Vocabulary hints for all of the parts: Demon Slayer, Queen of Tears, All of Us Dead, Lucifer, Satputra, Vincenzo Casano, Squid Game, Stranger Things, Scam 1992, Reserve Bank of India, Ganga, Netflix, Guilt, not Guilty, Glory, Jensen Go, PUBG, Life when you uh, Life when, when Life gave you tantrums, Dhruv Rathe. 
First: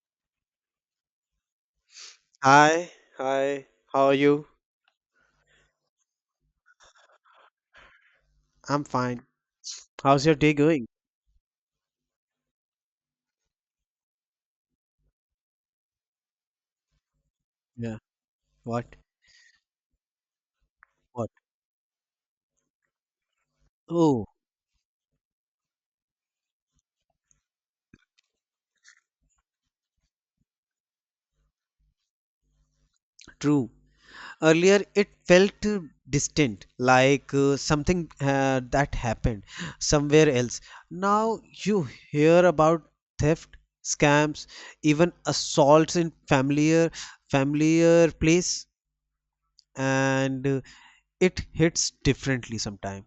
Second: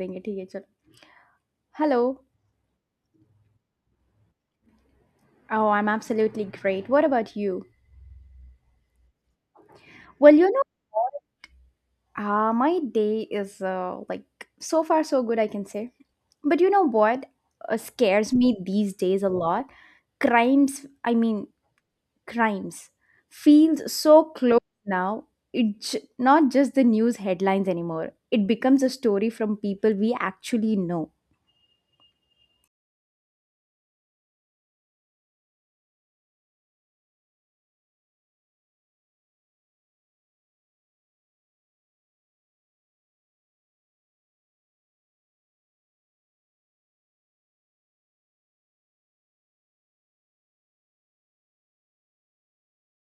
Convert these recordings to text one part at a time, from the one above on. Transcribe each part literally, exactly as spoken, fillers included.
Doing it here. So- Hello. Hi, hi. How are you? Oh, I'm absolutely great. What about you? I'm fine. How's your Well, you day know, going? what? Uh, my day is uh, like so far so good, I can say. But you know what uh, Yeah. scares me these What? days a lot? Crimes, I What? mean, crimes feels so Oh, close now. It j- not just the news headlines anymore. It becomes a story from people we actually know. true. Earlier it felt uh, distant, like uh, something uh, that happened somewhere else. Now you hear about theft, scams, even assaults in familiar familiar place, and uh, it hits differently sometimes.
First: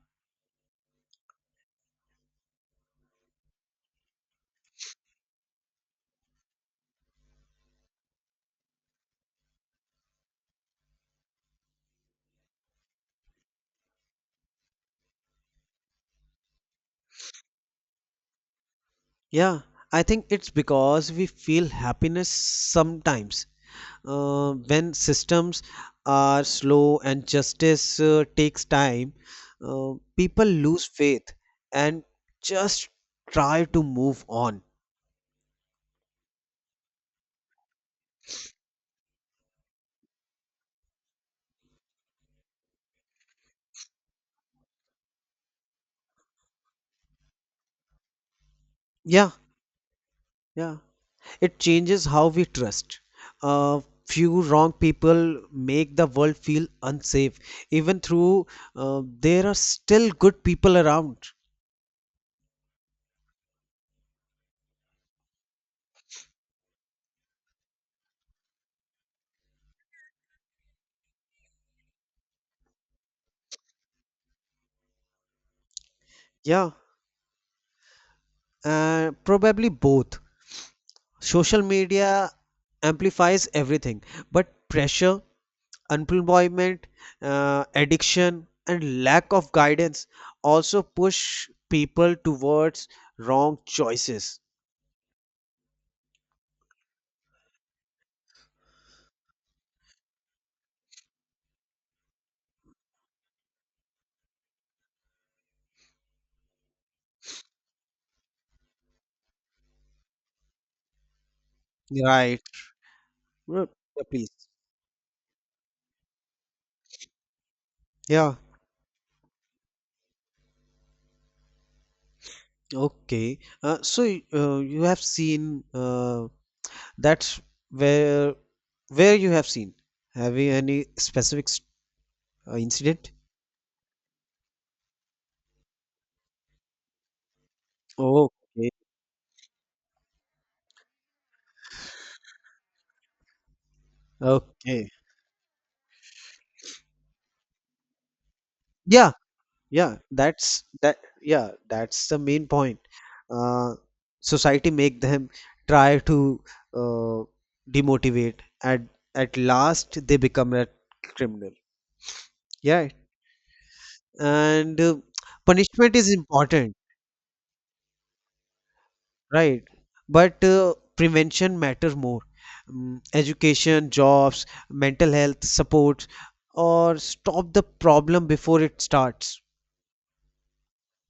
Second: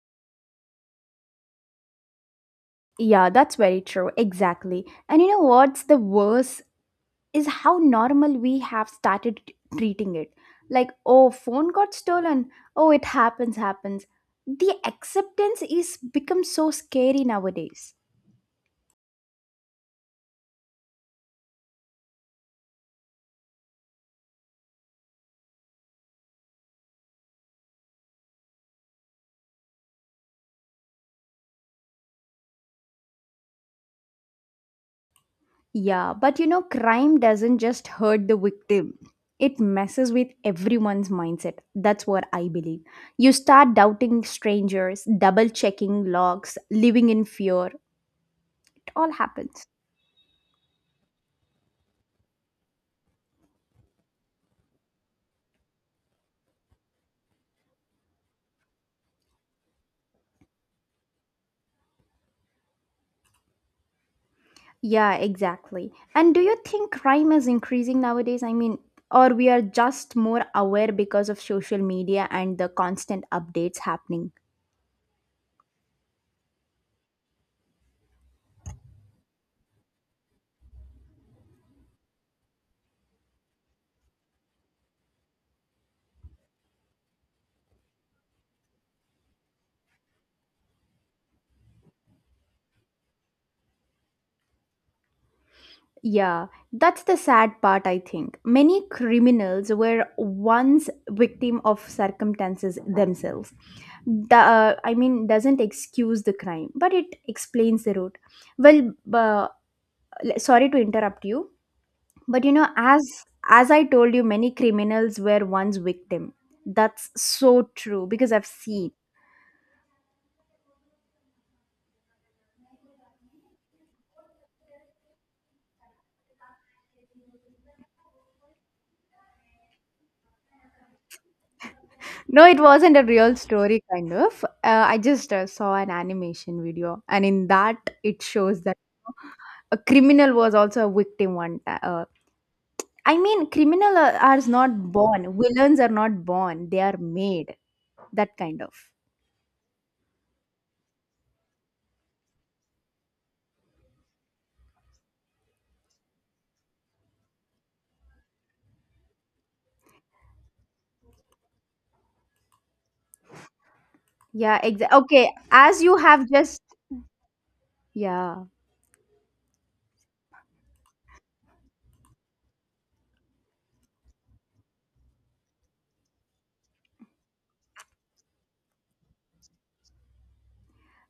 Yeah, that's very true. Exactly. And you know what's the worst is how normal we have started t- treating it. Like, oh, phone got stolen. Oh, it happens, happens. The acceptance is become so scary nowadays. Yeah, I think it's because we feel happiness sometimes Uh, when systems are slow and justice uh, takes time, uh, people lose faith and just try to move on. Yeah, but you know, crime doesn't just hurt the victim. It messes with everyone's mindset. That's what I believe. You start doubting strangers, double checking logs, living in fear. It all Yeah, happens. yeah. It changes how we trust. Uh, few wrong people make the world feel unsafe, even through uh, there are still good people around. Yeah, exactly. And do you think crime is increasing nowadays? I mean, or we are just more aware because of social media and the constant updates happening? Yeah, uh, probably both. Social media amplifies everything, but pressure unemployment, uh, addiction, and lack of guidance also push people towards wrong choices. Yeah, that's the sad part, I think. Many criminals were once victim of circumstances themselves. The, uh, I mean, doesn't excuse the crime, but it explains the root. Well, uh, l- sorry to interrupt you, Right. but you know, as Ru- as I Yeah, told you, please. many criminals were once victim. That's so true because Yeah. I've seen. Okay. Uh, so y- uh, you have seen uh, that's where where you have seen. Have you any specific s- No, uh, it wasn't a incident? real story, kind of. Uh, I just uh, saw an animation video, and in that, it shows Okay. that. A criminal was also a victim one time. Uh, I mean, criminal are are Okay. not born. Villains are not born. They are made. That kind of. Yeah. Yeah, that's that yeah that's the main point, uh, society make them try to, uh, demotivate, at at last they become a criminal. Yeah, Yeah. and uh, Exactly. Okay. As punishment you is have just. important, Yeah. right? But uh, prevention matter more. Mm, education jobs, mental health support, or stop the problem before it starts.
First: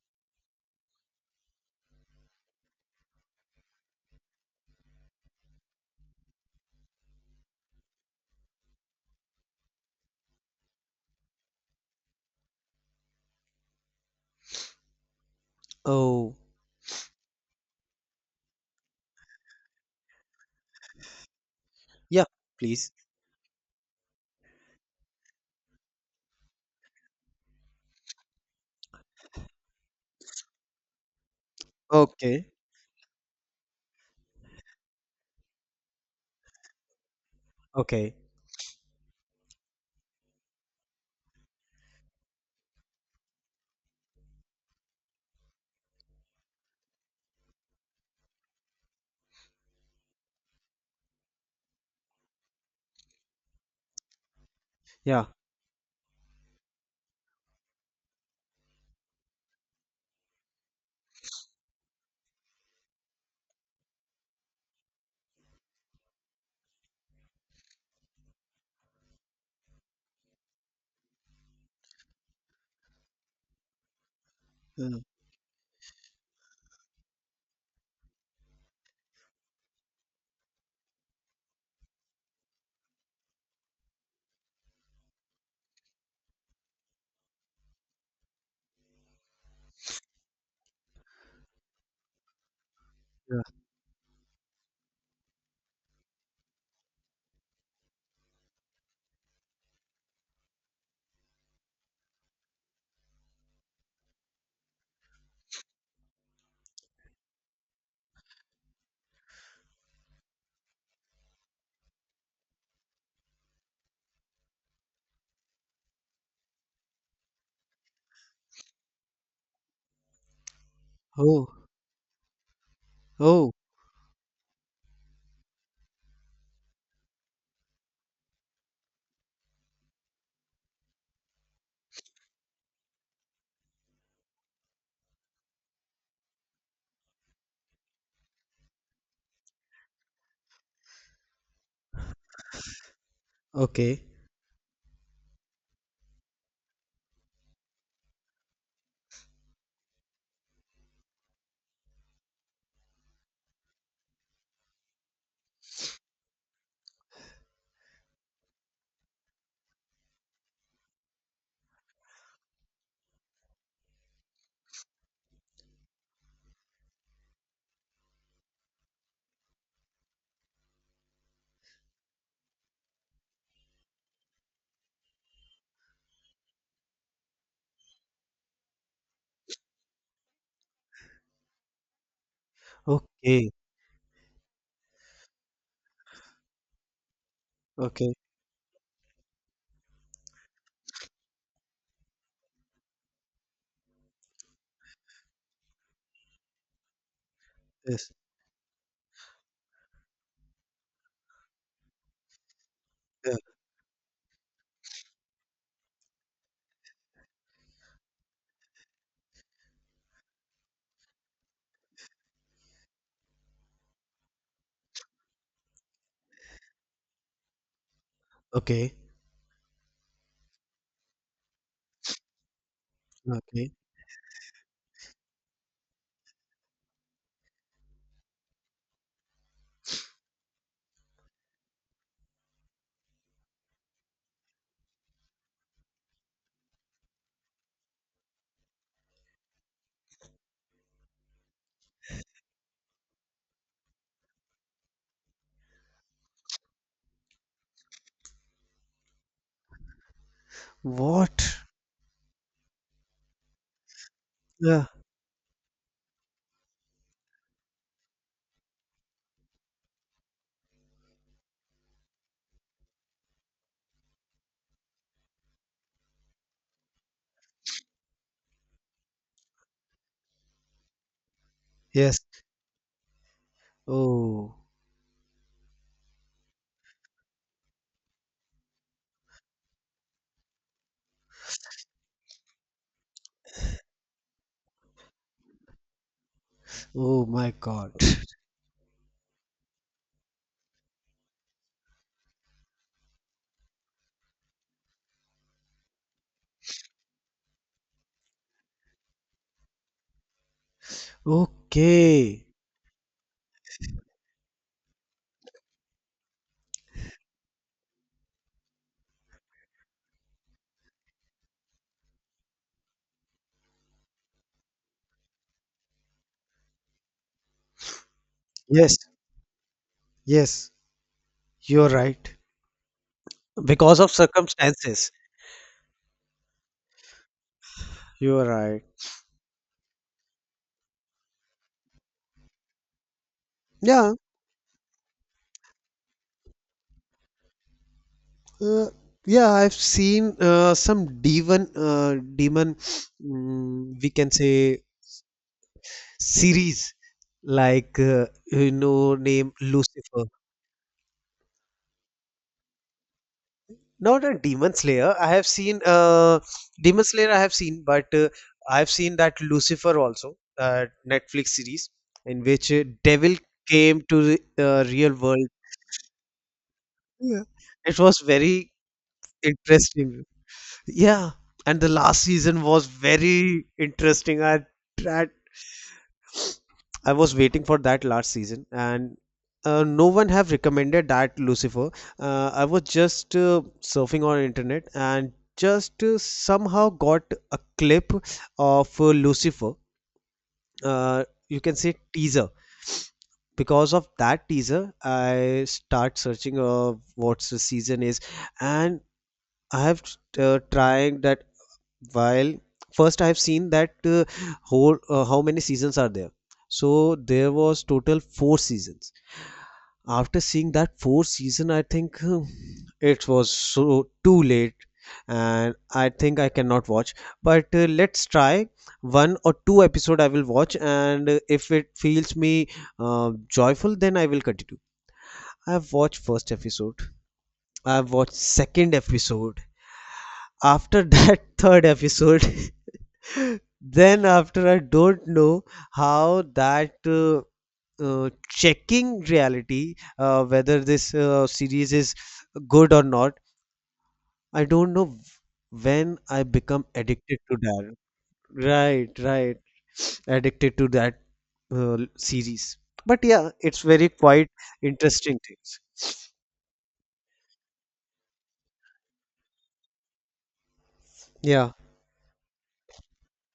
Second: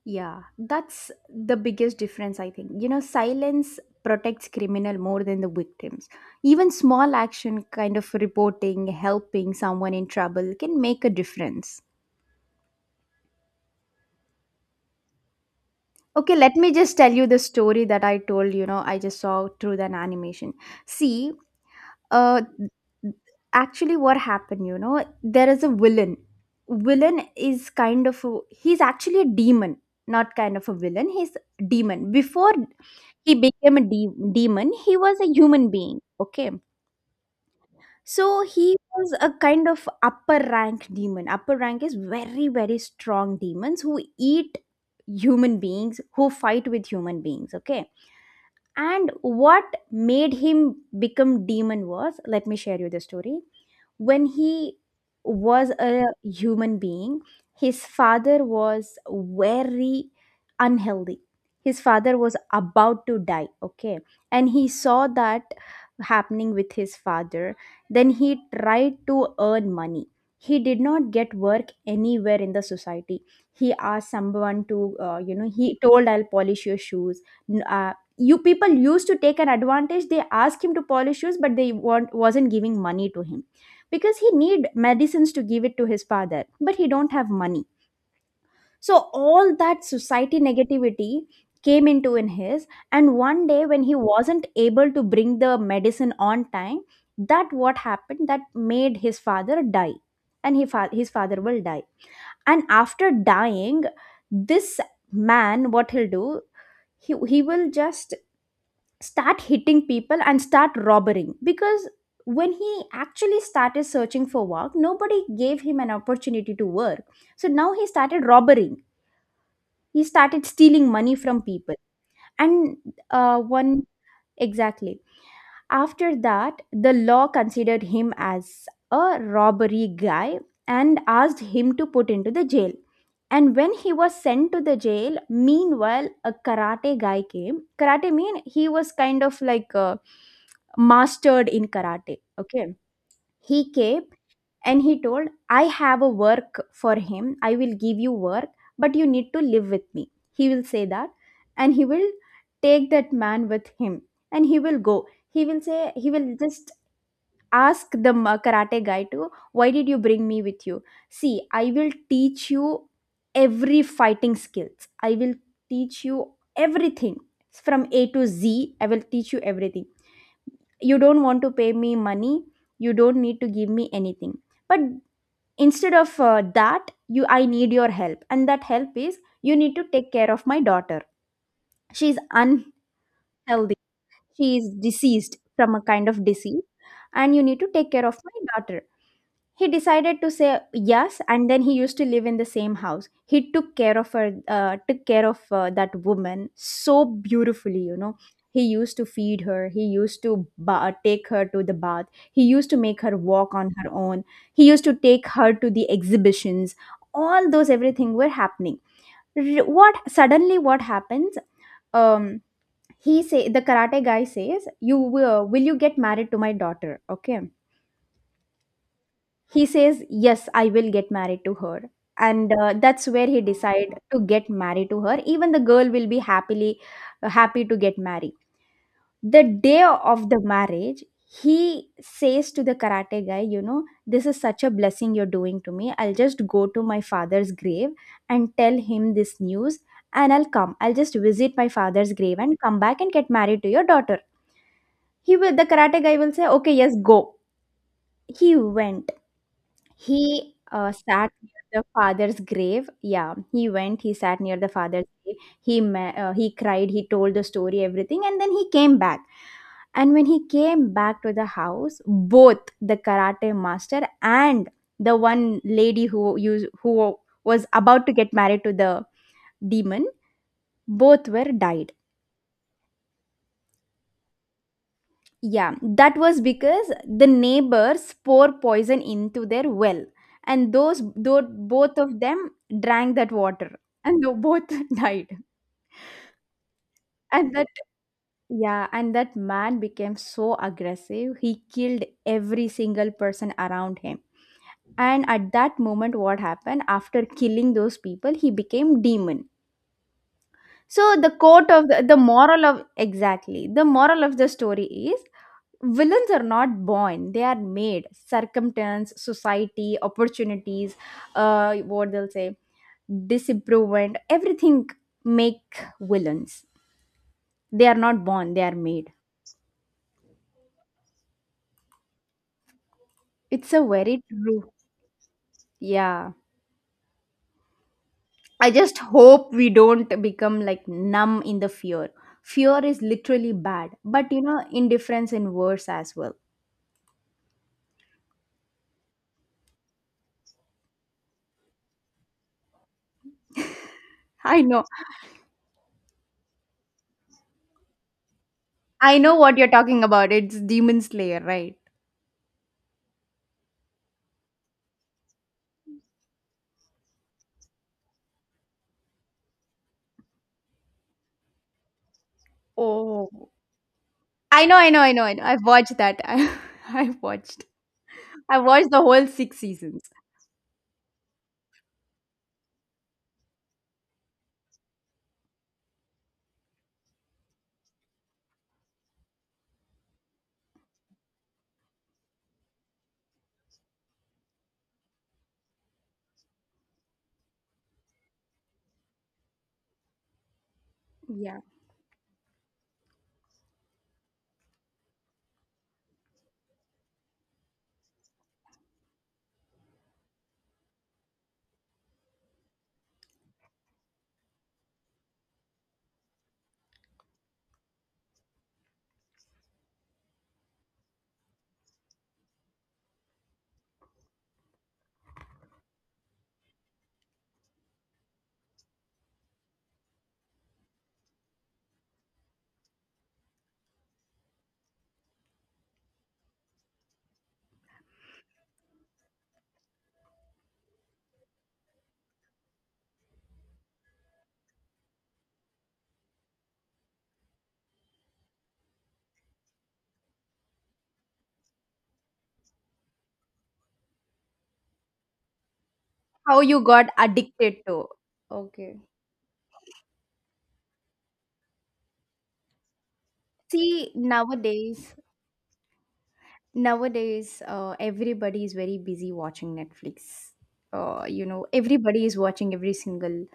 Yeah. That's the biggest difference, I think. You know, silence protects criminal more than the victims. Even small action, kind of reporting, helping someone in trouble, can make a difference. Oh, Okay, let me just tell you the story that I told, you know, I just saw through an animation. See, yeah, uh please. actually what happened, you know there is a villain. Villain is kind of a, he's actually a demon. Not kind of a villain, he's demon Okay, before he became a de- demon. He was a human being, okay. okay. So he was a kind of upper rank demon. Upper rank is very very strong demons who eat human beings, who fight with human beings, okay. And what made him become demon was, let me share you the story. When he Yeah. was a human being, his father was very unhealthy. His father was about to die, okay. And he saw that happening with his father. Then he tried to earn money. He did not get work anywhere in the society. He asked someone to, Mm, uh, you know he told, I'll polish your shoes. N- uh, you people used to take an advantage. They asked him to polish shoes, but they want, wasn't giving money to him, because he need medicines to give it to his father, but he don't have money. So all that society negativity came into in his, and one yeah. day when he wasn't able to bring the medicine on time, that what happened that made his father die. And he fa- his father will die. And after dying, this man, what he'll do, he, he will just start hitting people and start robbing, because when he actually started searching for work, nobody gave him an opportunity to work. So now he started robbing. He started stealing money from Oh, people. And uh, oh, one exactly, after that, the law considered him as a robbery guy and asked him to put into the jail. And when he was sent to the jail, meanwhile, a karate guy came. Karate mean he was kind of like uh, mastered in karate. Okay. He okay, came and he told, I have a work for him. I will give you work, but you need to live with me. He will say that. And he will take that man with him. And he will go. He will say, he will just ask the ma- karate guy to, why did you bring me with you? See, I will teach you every fighting skills. I will teach you everything from A to Z. I will teach you everything. You don't want to pay me money. You don't need to give me anything, but instead of uh, that, you I need your help, and that help is you need to take care of my daughter. She's okay, unhealthy. She is deceased from a kind of disease, and you need to take care okay, of my daughter. He decided to say yes, and then he used to live in the same house. He took care of her, uh, took care of uh, that woman so beautifully you yes, know He used to feed her. He used to ba- take her to the bath. He used to make her yeah, walk on her own. He used to take her to the exhibitions. All those, everything were happening. R- what suddenly what happens. um he say, the karate guy says, you will, will you get married to my daughter? Okay. okay, He says, yes, I will get married to her. And uh, that's where he okay. decide to get married to her. Even the girl will be happily uh, happy to get married. The day of the marriage, he says to the karate guy, you know, this is such a blessing you're doing to me. I'll just go to my father's grave and tell him this news. And i'll come I'll just visit my father's grave and come back and get married to your daughter. He will The karate guy will say, okay, yes, go. He went. He uh, sat near What? the father's grave. Yeah, he went. He sat near the Yeah, father's grave. He ma- uh, he cried. He told the story, everything, and then he came back. And when he came back to the house, both the karate master and the one lady who used who was about to get married to the demon, both were died. yes. Oh, Yeah, that was because the neighbors pour poison into their well, and those though both of them drank that water, and they both died. oh my And that God. Yeah, and that man became so aggressive. He killed every single person around him. And at that moment, what happened after killing those people, he became demon. So the quote of the, the Okay, moral of exactly the moral of the story is, villains are not born, they are made. Circumstance, society, opportunities, uh what they'll say, disimprovement, everything make villains. They are not born, they are yes, made. yes, you're right. It's a Because of very true. circumstances. Yeah, You're I right. just hope we don't become like numb in the fear. Fear is literally bad, Yeah, but you know indifference in worse as well. uh, yeah, I've seen uh, some demon. Uh, demon, mm, we can I say, know. series like, uh, you know, I know name what you're talking Lucifer. about. It's Demon Slayer, right? Not a Demon Slayer. I have seen uh, Demon Slayer. I have seen, but uh, I have seen that Lucifer also, uh, Netflix series in which uh, devil Oh, came to the I know, uh, I know, I real know, I know. world. I've watched that. I, I've Yeah. watched. It was I very watched the whole six seasons. interesting. Yeah, and the last season was very interesting. I tried I was waiting for that last season, and uh, no one have recommended that Lucifer. Uh, I was just uh, surfing on internet and just uh, somehow got a clip of uh, Lucifer. Uh, you Yeah. can say teaser. Because of that teaser, I start searching, uh, what's the season is, and I have uh, trying that. While first I have seen that, uh, whole, uh, how many seasons are there? So there was total four seasons. After seeing that four season, I think uh, it was so too late, and I think I cannot watch, but uh, let's try one or two episode I will watch, and uh, if it feels me uh, joyful, then I will continue. I have watched first episode, I have watched second episode, after that third episode, then after, I don't know how that uh, uh, checking reality, uh, whether this uh, series is good or not. I don't know when I How you become got addicted to addicted that. to. Okay. Right, right. Addicted to that uh, series. But yeah, it's very See, quite nowadays, interesting things. nowadays, uh, everybody is very busy watching Netflix. Uh, you know, Yeah, Everybody is watching every single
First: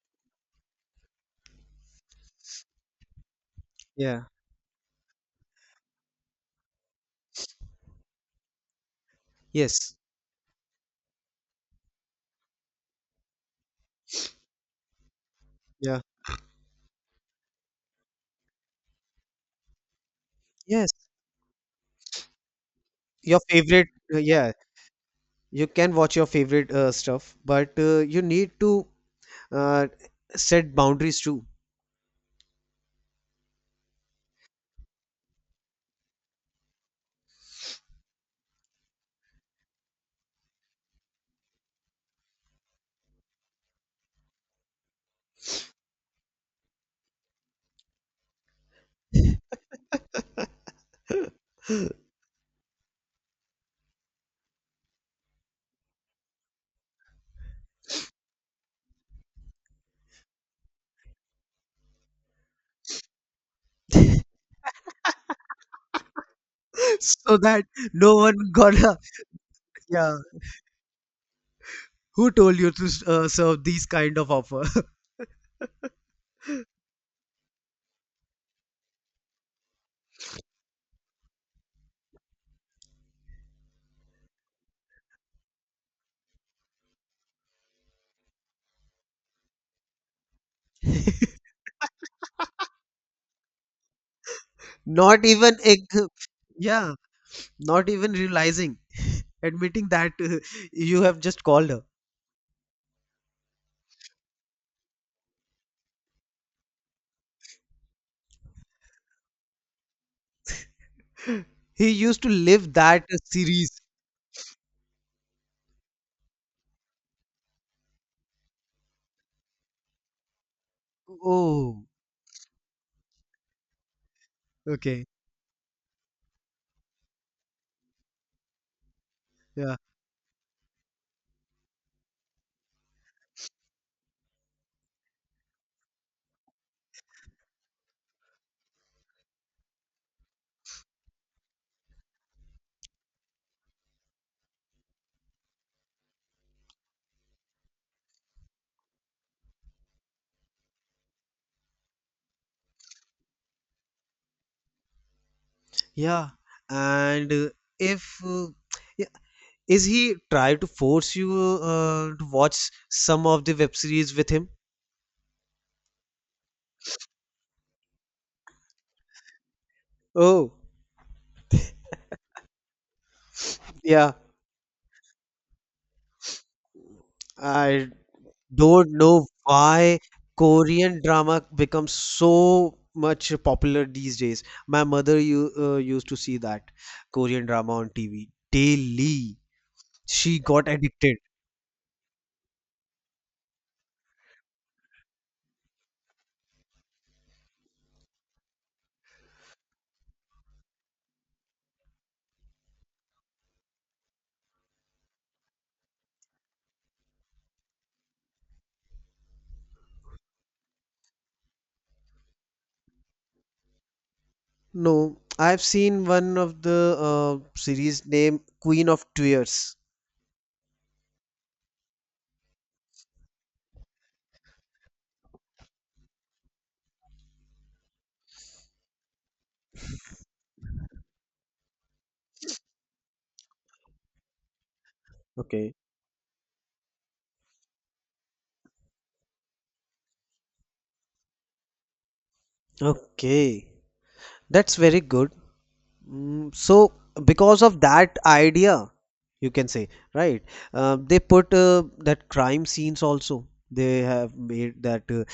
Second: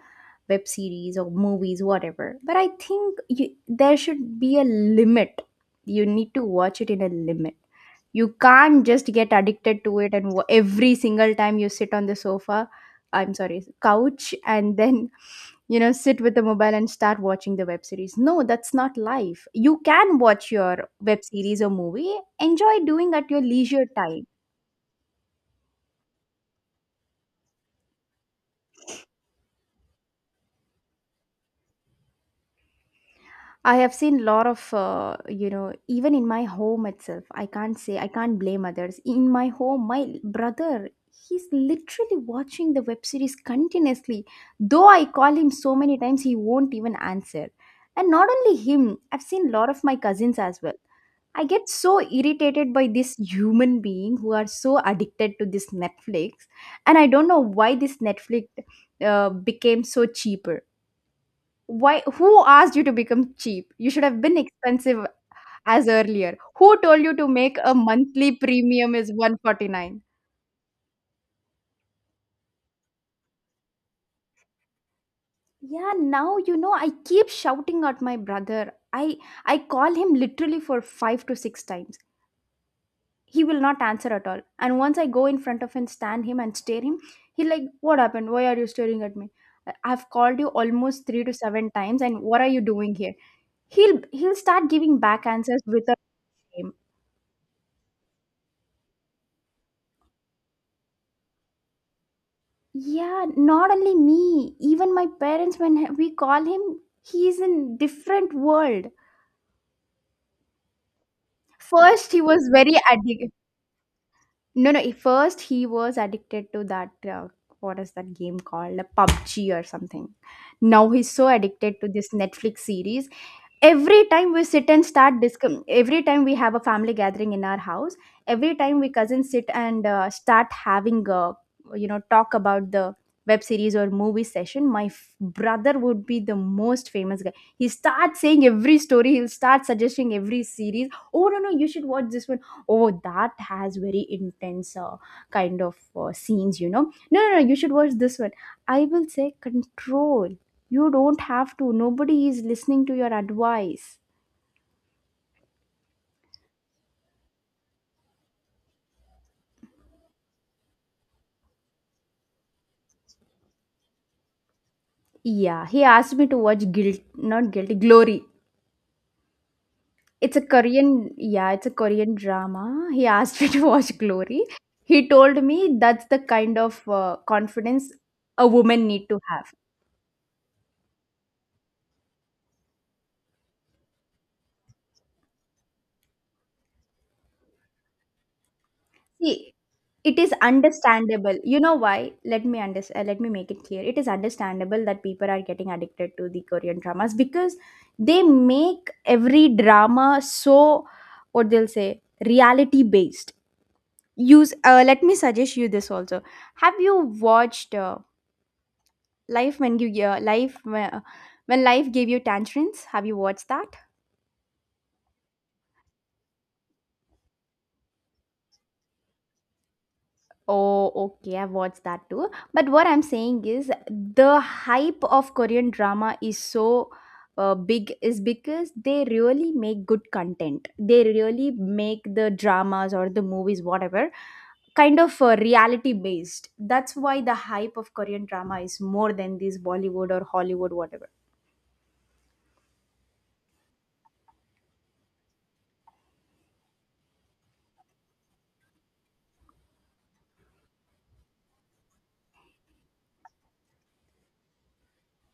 web series or movies, whatever, but I think, you, there yeah, should be a limit. You need to watch it in a limit. You can't just get addicted yes, to it, and wa- every single time you sit on the sofa, I'm sorry, couch, and then you know yeah, sit with the mobile and start watching the web series. No, that's not life. You can watch your yes. web series or movie, enjoy doing at Your your leisure favorite, uh, time. yeah, you can watch your favorite uh, stuff, but uh, you need to uh, set boundaries too. I have seen lot of, uh, you know, even in my home itself, I can't say, I can't blame others. In my home, my brother, he's literally watching the web series continuously. Though I call him so many times, he won't even answer. And not only him, I've seen lot of my cousins as well. I get so irritated by this human being who are so addicted to this Netflix, and I don't know why this Netflix uh, became so cheaper, why? Who asked you to become cheap? You should have been expensive as earlier. Who told you to So make that a no monthly one premium gonna, is one forty-nine? yeah, who told you to uh, serve these kind of offer. Yeah, now you know I keep shouting at my brother. I I call him literally for five to six times. He will not answer at all. And once I go in front of him, stand him and stare him, he like, "What happened? Why are you staring at me? I- I've called you almost three to seven times, and what are you doing here?" He'll he'll start giving not back even answers with a. ag- Yeah, not even realizing, admitting that uh, you have just called Yeah, not only me, even my parents, when we call him, he is in different world. her. He First, he used to was live very that addicted. series. No, no, first he was addicted to that, uh, what is that game called? A PUBG or something. Now he's so addicted Oh, to this Netflix series. Every time we sit and okay, start discuss, every time we have a family gathering in our house, every time we cousins sit yeah, and uh, start having a you know talk about the web series or movie session, my f- brother would be the most famous guy. He starts saying every story, he'll start suggesting every series. "Oh, no, no, you should watch this one. Oh, that has very intense uh, kind of uh, scenes, you know. No, no, no, you should watch this one." I will say, "Control, you don't have to. Nobody is listening to your advice." yeah, and uh, if uh, yeah, is he try to force you uh, to watch some of the web series with him? Yeah, he asked me to watch Guilt, not Guilty, Glory. It's a Oh, Korean, yeah, it's a Korean drama. He asked me to watch yeah, Glory. He told me that's the kind of uh, I confidence a woman don't need to know have. why Korean drama becomes so much popular these days. My mother you uh, used to see that Korean drama on T V daily. See, it is She got addicted. understandable. You know why? Let me under- uh, let me make it clear. It is understandable that people are getting addicted to the Korean dramas because they make every drama so, what they'll say, reality based. Use uh, Let me suggest you this also. Have you watched uh, Life when you uh, Life when, when Life gave you tantrums? Have you watched that? No, I've seen one of the uh, series named Queen of Tears. Oh, okay. I've watched that too. But what I'm saying is the hype of Korean drama is so uh, big is because they really make good content. They really make the dramas or the movies, whatever, kind of uh, Okay. reality based. That's why the hype of Korean drama is more than this Bollywood or Hollywood, whatever. Okay. That's very good. Mm, so, because of that idea, you can say, right? Uh, they put uh, that crime scenes also. They have made that uh,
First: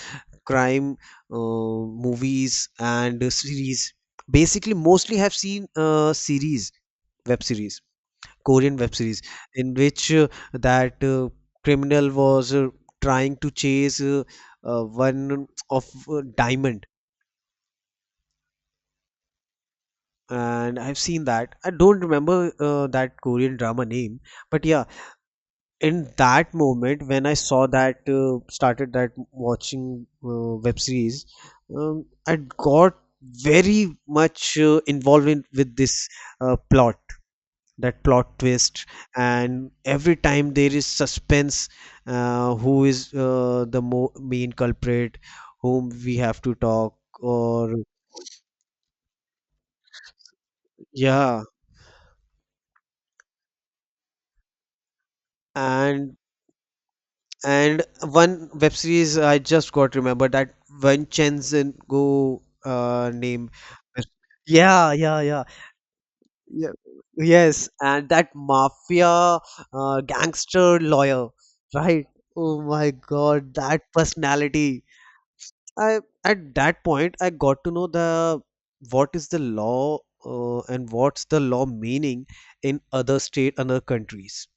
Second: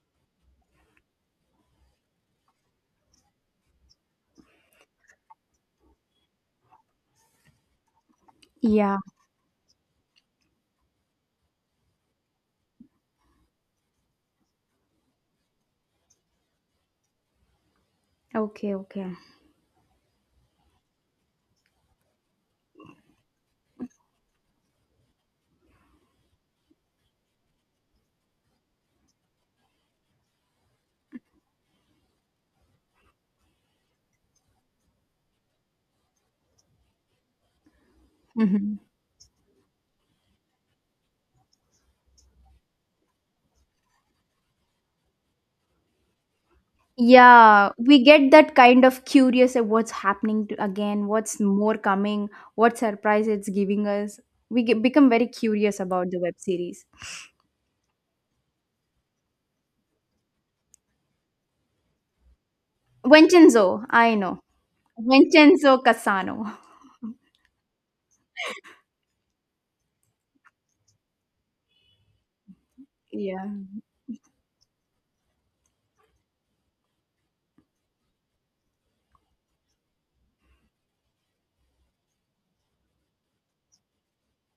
crime, uh, movies and series. Basically mostly have seen uh, series, web series, Korean web Yeah. series, in which uh, that uh, criminal was uh, trying to chase uh, uh, one of uh, diamond, Okay. Okay. and I've seen that. I don't remember uh, that Korean drama name, but yeah, in that moment when I saw that, uh, started that watching uh, web series, um, I got very much uh, involved in, with this uh, plot, that plot Mhm. twist, and every time there is suspense, uh, who is uh, the mo- main culprit, whom we have to talk, Yeah, or we get that kind of curious at what's happening to, again, what's yeah, more coming, what surprise it's giving us. We get, become very curious about and the web series. And one web series I just got remember that, one Jensen Go uh, name. Vincenzo, I know. Yeah, yeah, yeah. Vincenzo Casano. Yeah. Yes, and that mafia uh, gangster lawyer, right? Oh my Yeah. God, that personality. I at that point I got to know the, what is the law uh, and what's the law meaning in other state, other countries.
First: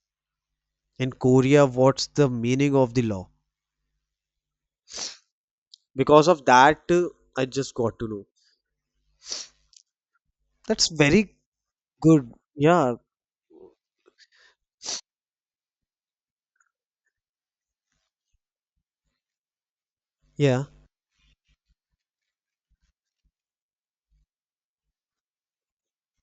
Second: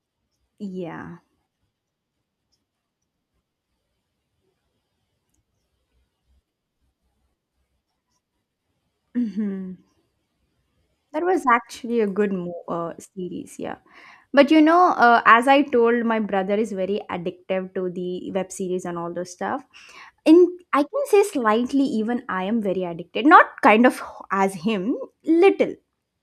In Yeah. Korea, what's the meaning of the law? Because of that uh, I just got to know. Mhm. That's That very was actually a good. good mo- uh, Yeah. series, yeah. But you know, uh, as I told, my brother is very addictive to the web series and all those stuff. In, Yeah. I can say slightly, even I am very addicted. Not kind of as him, little,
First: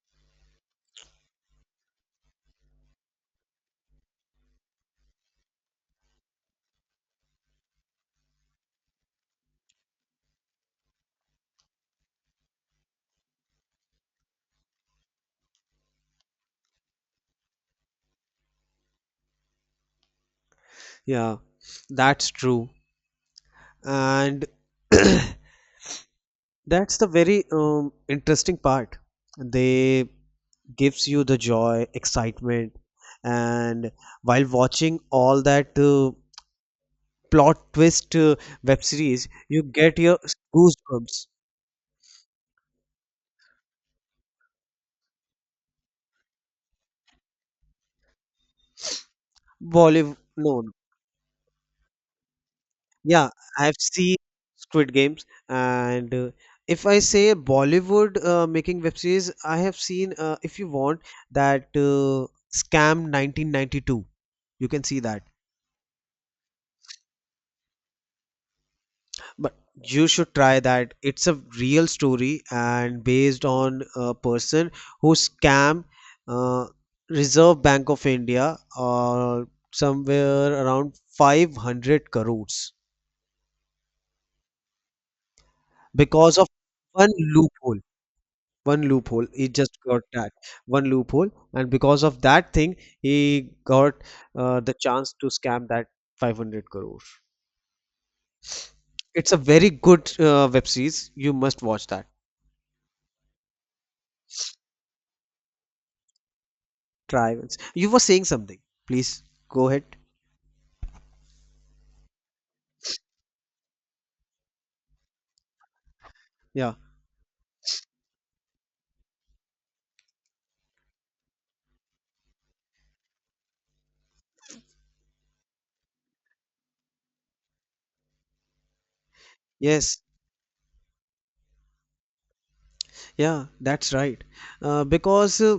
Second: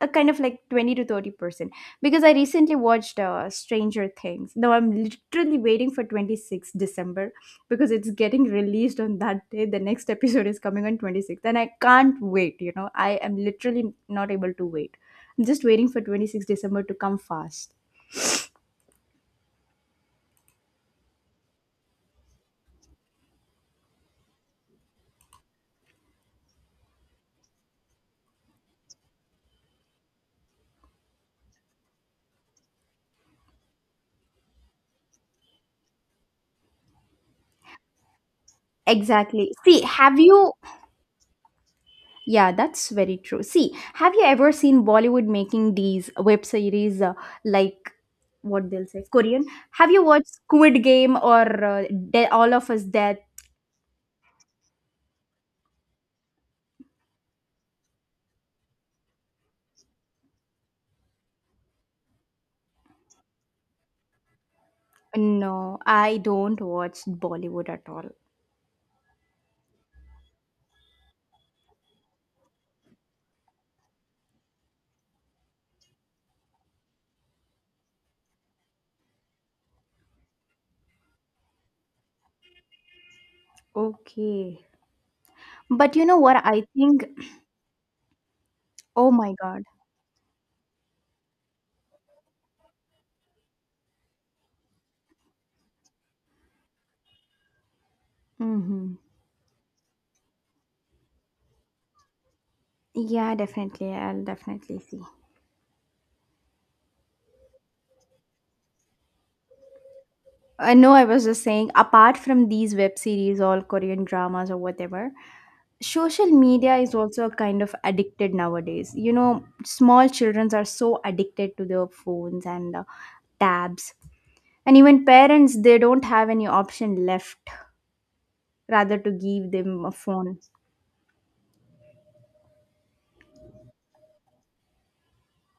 a kind of like twenty to thirty percent. Because I recently watched uh, Stranger Things. Now I'm literally waiting for twenty six December because it's getting released on that day. The next episode is coming on twenty-sixth, and I can't wait. You know, I am literally not able to wait. I'm just waiting for twenty-sixth December to come fast. Yeah, that's true. And that's the very um, interesting part. They gives you the joy, excitement, and while watching all that uh, plot twist uh, web series, Exactly. you See, get your have you, goosebumps. yeah, that's very true. See, have you ever seen Bollywood making these web series uh, like, what they'll say, Korean? Have you Bollywood. watched No. Squid Game or uh, De- All of Us Dead? Yeah, I've seen Squid Games, and uh, if I say Bollywood uh, making web series, I have seen, uh, if you want, that uh, Scam nineteen ninety-two. You can see that. No, I don't watch Bollywood at all. But you should try that. It's a real story and based on a person who scam uh, Reserve Bank of India or somewhere around five hundred crores Okay. But you know because what of I think. one loophole. One Oh loophole my he God. just got that one loophole and because of that thing he got uh, the chance to scam that five hundred crore. Mm-hmm. It's a very good uh, web series, you must watch that. Yeah, definitely. I'll definitely see. Trials, you were saying something, please go ahead. I know, I was just saying, apart from these web series, all Korean dramas or whatever, social Yeah, media is also a kind of addicted nowadays. You know, small children are so addicted to their phones and uh, tabs. And even parents, they don't have any option left rather to give them a yes, phone. yeah, that's right, uh, because uh,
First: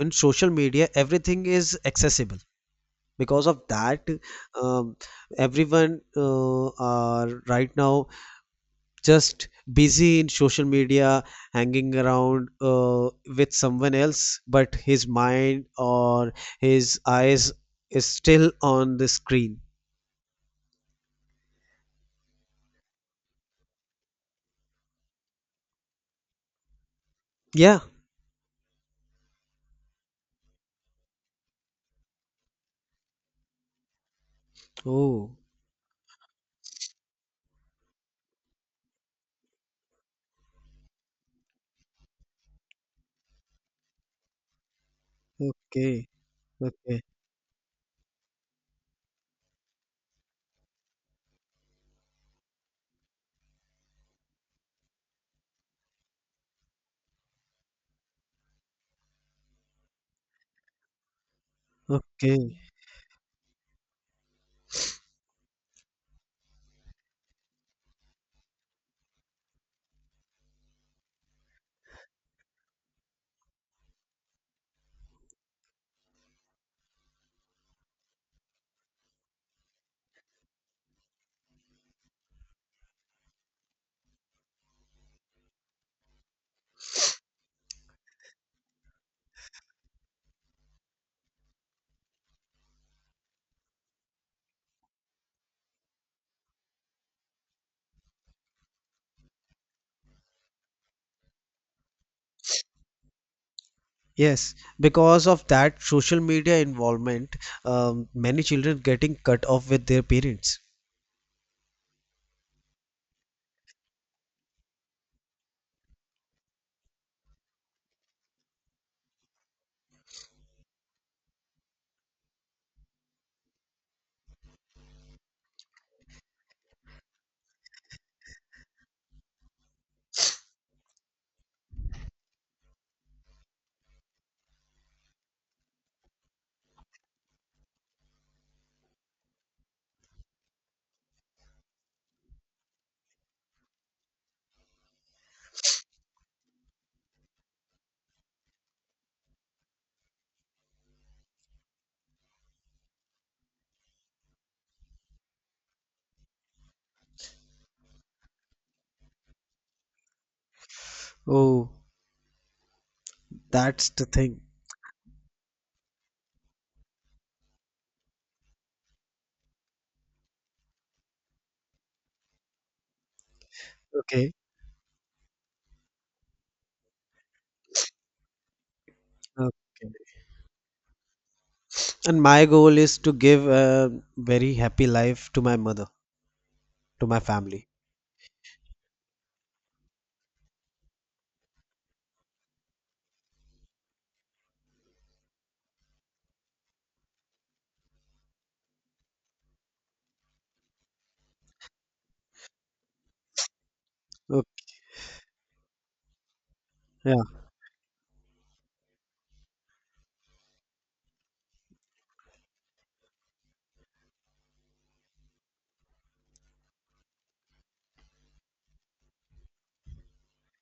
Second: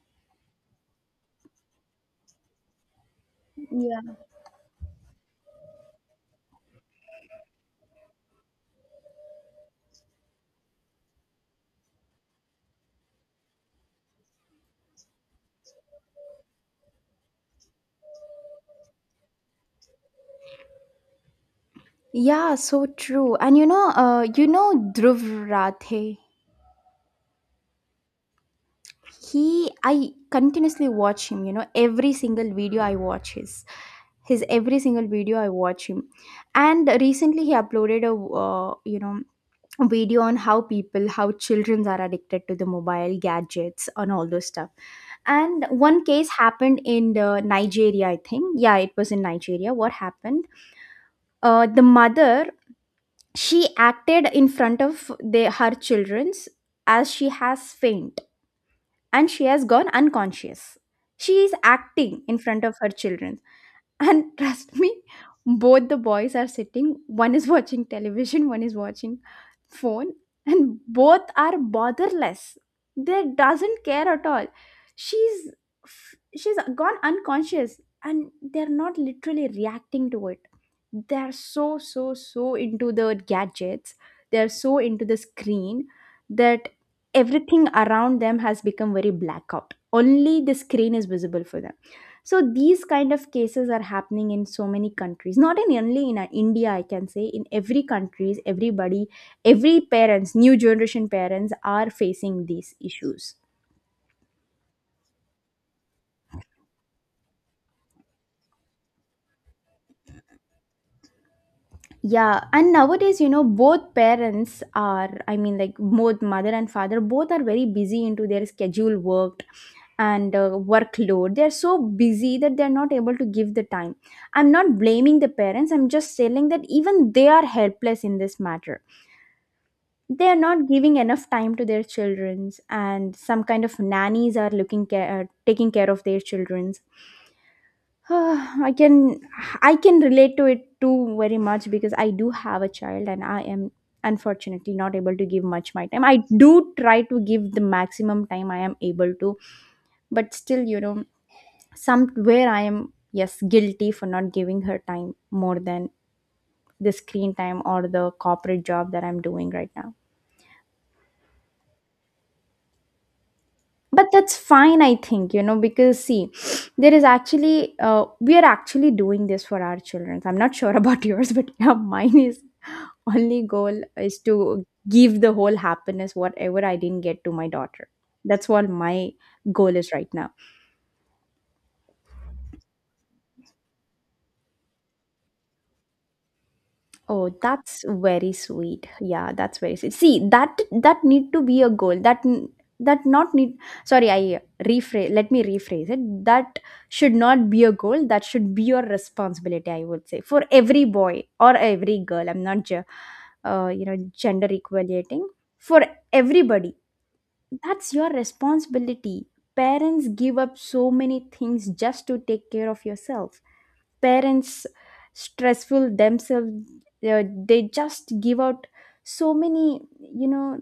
in social media everything is accessible. Because of Yeah. that, um, everyone uh, are right now just busy in social media, hanging around uh, with someone else, but his mind or his eyes is still on the screen. Yeah, so true. And you know, uh, you know Dhruv Rathe? Yeah. He I continuously watch him, you know, every single video I watch his his every single Oh, video I watch him. And recently he uploaded a uh, you know video on how people, how children are addicted to the mobile gadgets and all those stuff. And okay, one case happened okay, in the Nigeria, I think. Yeah, it was in Nigeria. What happened, uh, the mother, she acted in front of the her children's as she has faint and she has gone unconscious. She is acting in okay, front of her children. And trust me, both the boys are sitting. One is watching television, one is watching phone, and both are botherless. They doesn't care at all. she's she's gone unconscious and they're not literally reacting to it. They're so, so, so into the gadgets. They're so into the screen that everything around them has become very blackout. Only the screen is visible for them. So these kind of cases are happening in so many countries, not in only in uh, India. I can say in every countries, everybody, every parents, new generation parents are facing these issues. yes. Because of that social media involvement, um, many children getting cut off with their parents. Yeah, and nowadays, you know, both parents are, I mean, like both mother and father both are very busy into their schedule work and uh, workload. They're so busy that they're not able to give the time. I'm not blaming the parents, I'm just saying that even they are helpless in this matter. They are not giving enough time to their childrens, and some kind of nannies are looking care, uh, taking care of their children. Ah, I can I can relate to it too very much because I do have a child and I am unfortunately not able to give much my time. I do try to give the maximum time I am able to, but still, you know, somewhere I am, yes, guilty for not giving her time more than the screen time or the corporate job that I'm doing right now. Oh, that's the But that's thing. fine, I think, you know, because see, there is actually, uh, we are actually doing this for our children. I'm not sure about yours, but yeah, mine is, only goal is Okay, to give the whole happiness whatever I didn't get to my daughter. That's what my goal okay. is right now. And my goal is to give a very happy life to my mother, to my Oh, family. that's very sweet. Yeah, that's very sweet. See, that that need to be a goal. That n- that not need. Sorry, I rephrase. Let me rephrase it. That should not be a goal. That should be your responsibility. I would say for every boy or every girl. I'm not, ge- uh, you know, gender equating for everybody. Yeah. That's your responsibility. Parents give up so many things just to take care of yourself. Parents stressful themselves, uh, they just give out so many, you know,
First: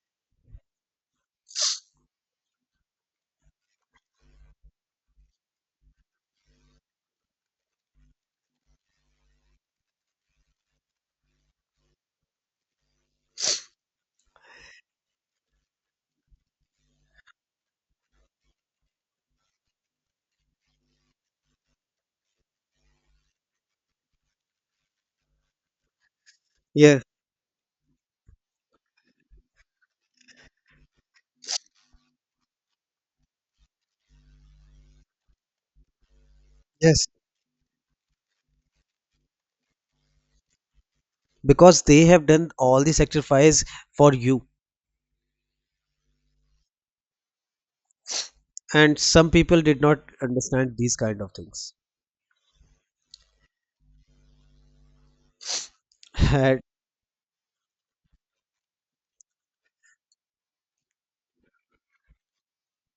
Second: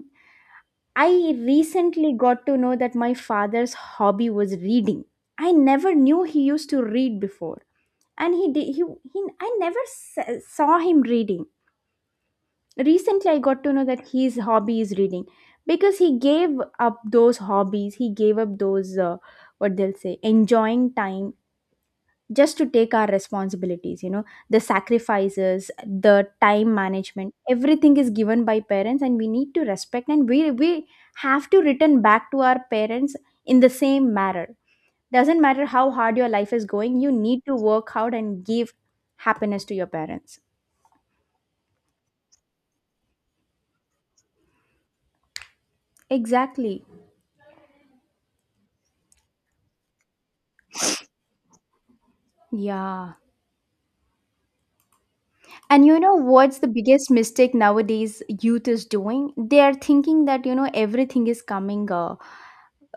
I recently got to know that my father's hobby was reading. I never knew he used to read before. And he did, he, he I never s- saw him reading. Recently I got to know that his hobby is reading, because he gave up those hobbies. He gave up those uh, what they'll say enjoying time, just to take our responsibilities. You know, the sacrifices, the time Yeah. management, everything is given by parents, and we need to respect and we we have to return back to our parents in the same manner. Doesn't matter how hard your life is going, Yes. you need to work hard and give happiness to your parents. Because they have done all the sacrifice for you. Exactly. And some people did not understand these kind of things. Yeah, and you know what's Had- the biggest mistake nowadays youth is doing? They are thinking that, you know, everything is coming uh,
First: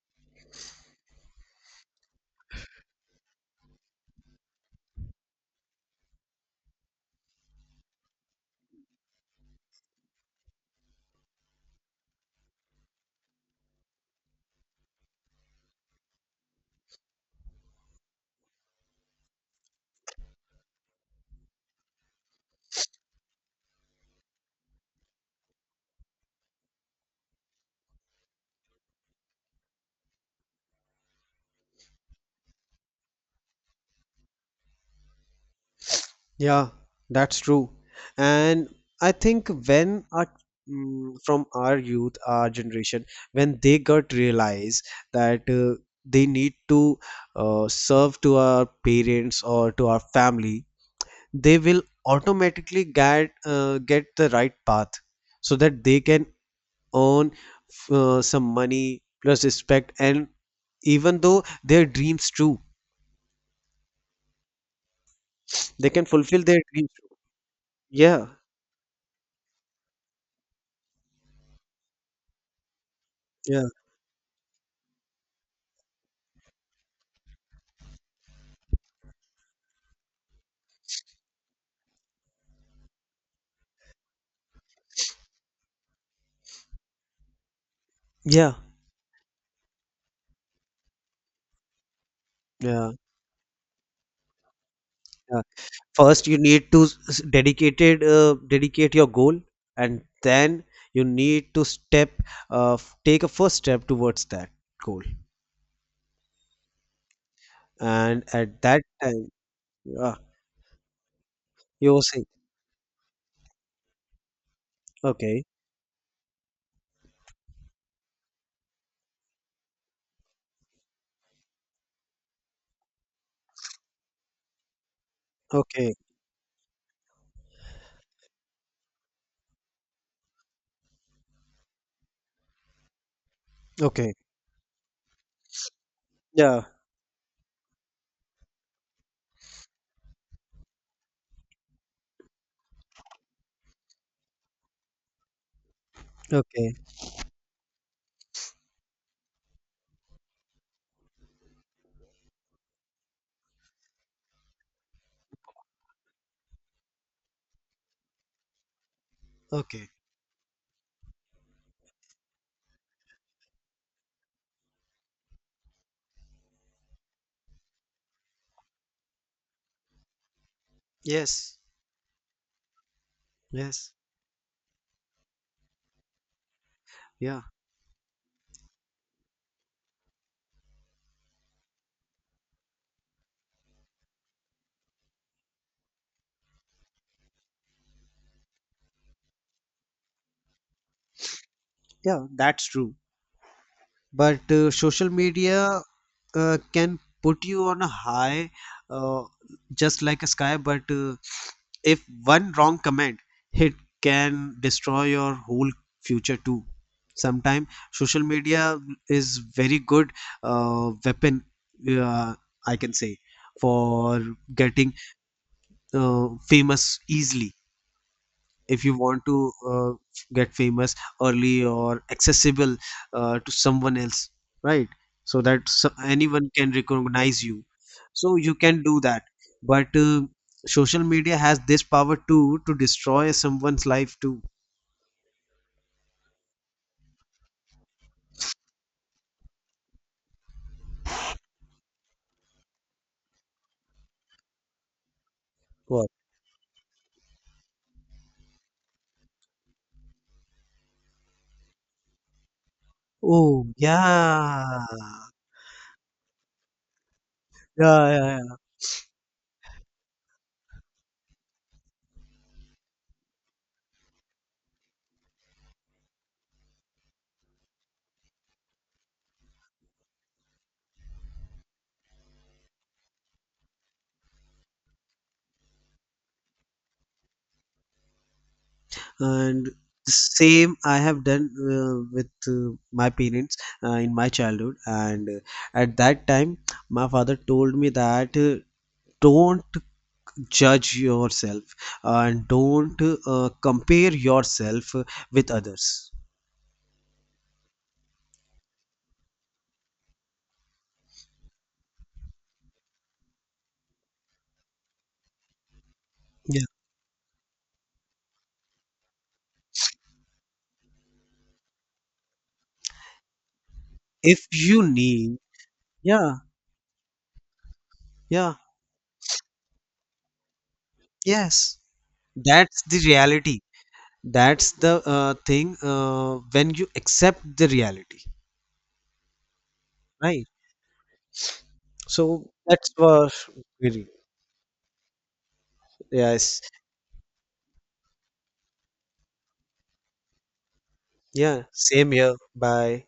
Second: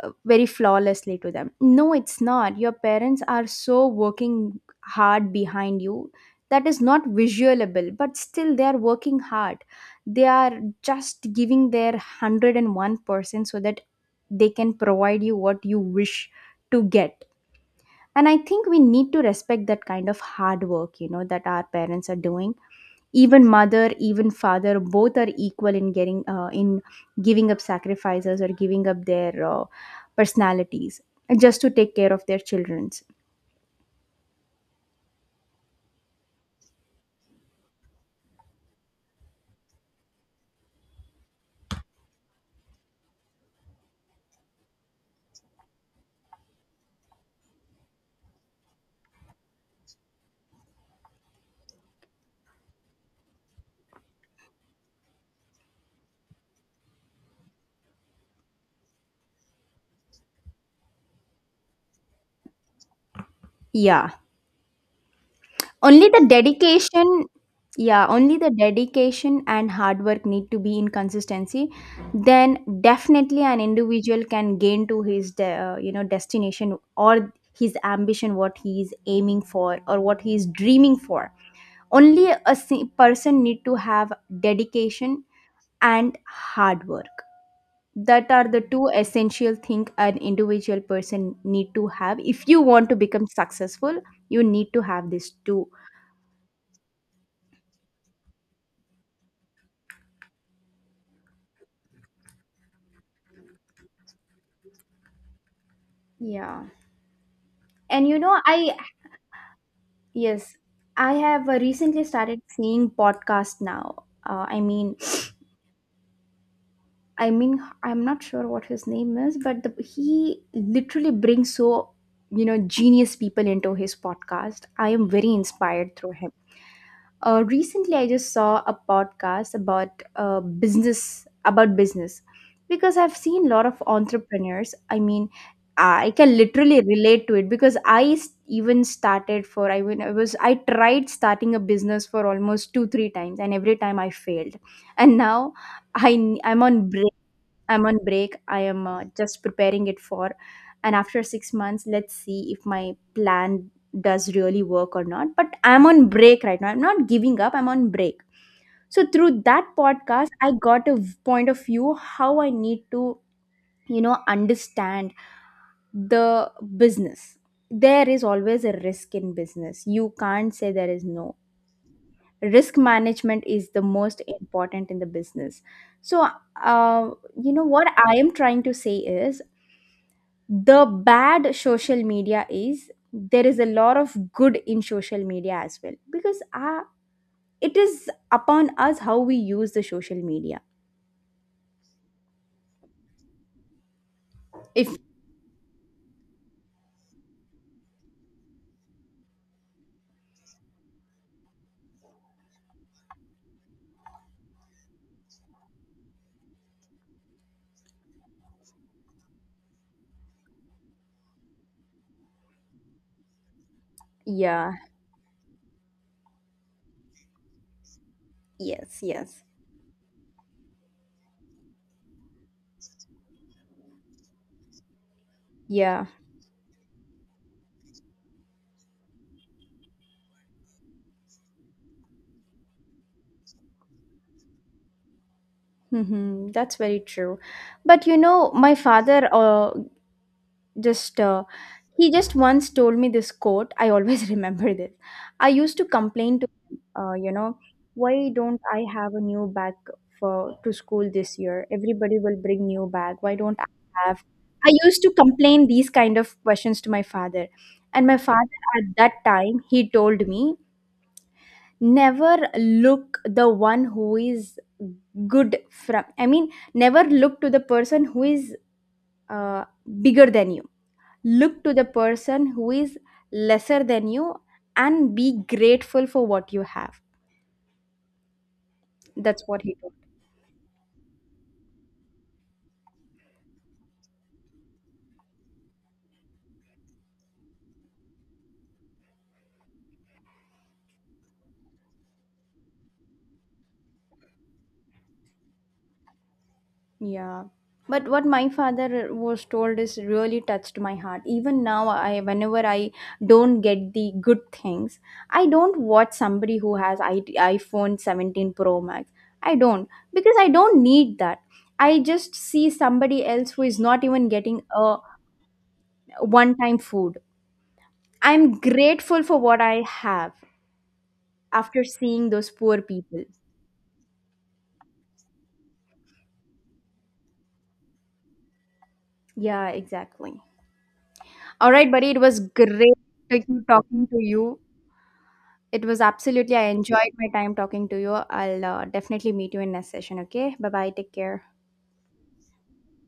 uh, very flawlessly to them. No, it's not. Your parents are so working hard behind you, that is not visualable, but still they are working hard. They are just giving their one hundred one percent so that they can provide you what you wish to get. And I think we need to respect that kind of hard work, you know, that our parents are doing. Even mother, even father, both are equal in getting uh, in giving up sacrifices or giving up their uh, personalities just to take care of their children's. yeah, that's true. And I think when our, mm, from our youth, our generation, when they got realize that uh, they need to uh, serve to our parents or to our family, they will automatically get uh, get the right path, so that they can earn uh, some money plus respect, and even though their dreams too, Yeah, they can only the fulfill their dreams too. dedication, yeah, Yeah, only the dedication and hard work need to be in consistency. Then definitely an yeah, individual can gain to his de- uh, you know, destination or his ambition, what he is aiming for or what he is dreaming for. Only a si- person need to have dedication and hard work. That are yeah, the two essential thing an individual person need to have if you want yeah, to become successful. You need to have these yeah. two. First you need to s- s- dedicated uh, dedicate your goal, and then you need to step, uh, f- take a first step towards that goal. Yeah. And you And know, at I, that time, yeah, yes, I have uh, you will recently say, started seeing podcast now. Uh, I mean, okay, I mean, I'm not sure what his name is, but the, he literally brings so, you know, genius people into his podcast. I am very okay, inspired through him. Uh, recently, I just saw a podcast about uh, business about business, because I've seen a lot of okay, entrepreneurs. I mean, I can yeah, literally relate to it because I s- even started for I when I was I tried starting a business for almost two three times and every time I failed. And now I i n- I'm okay, on break. I'm on break. I am, uh, just preparing it for. And after six months, let's see if my plan does really work or not. But I'm on break right now. I'm not giving up. I'm on break. So through that okay, podcast, I got a v- point of view how I need to, you know, understand the business. There is always a risk in business. You can't say there is no. yes, Risk management is the yes, most important in the business. So uh, yeah, you know what I am trying to say is the bad social media is, there is a lot of good in social media as well, because uh, it is upon us how we use the social media. yeah, that's true. But uh, If, social media uh, can put you on a high, uh, just like a sky, but uh, if one wrong comment, it can destroy your whole future too. Sometimes social media is very good uh, weapon, uh, I can say, for yeah, getting uh, famous easily. If you yes, want yes, to uh, get famous early or accessible uh, to someone else, right, so that so yeah, anyone can recognize you, so you can do that. But uh, social media has this power too to destroy someone's life too. hmm, that's very true. But you know, my father, uh, just uh, he just once told me this quote. I always remember this. I used to What? complain to him, uh, you know, why don't I have a new bag for to school this year? Everybody will bring new bag. Why don't Oh, I have? I yeah, used to complain these kind of questions to my father, and yeah, my yeah, yeah. father at that time he told me, never look the one who is good from. I mean, never look to the person who is uh, bigger than you. Look to the person who is lesser than you and be grateful for what you have. That's what And he told. the same I have done uh, with uh, my parents uh, in my childhood, and uh, at that time my father told me that uh, don't judge yourself, and don't uh, compare yourself with others. Yeah. But what my father was told is really touched my heart. Even now, I, whenever I don't get the good things, I don't watch somebody Yeah, who has I, iPhone seventeen Pro Max. I don't, because I don't need that. I just see somebody else who is not even if getting you a need, yeah, one-time food. I'm yeah, grateful for what I have, yes, after seeing those poor that's the people. reality. That's the uh, thing, uh, when you accept the reality, Yeah, exactly. right? All right, buddy, it was So that's great for talking really. talking to you. It was absolutely, Yes, I enjoyed my time talking to you. I'll uh, definitely meet you in next session, okay? Bye bye, take care. yeah, same here, bye.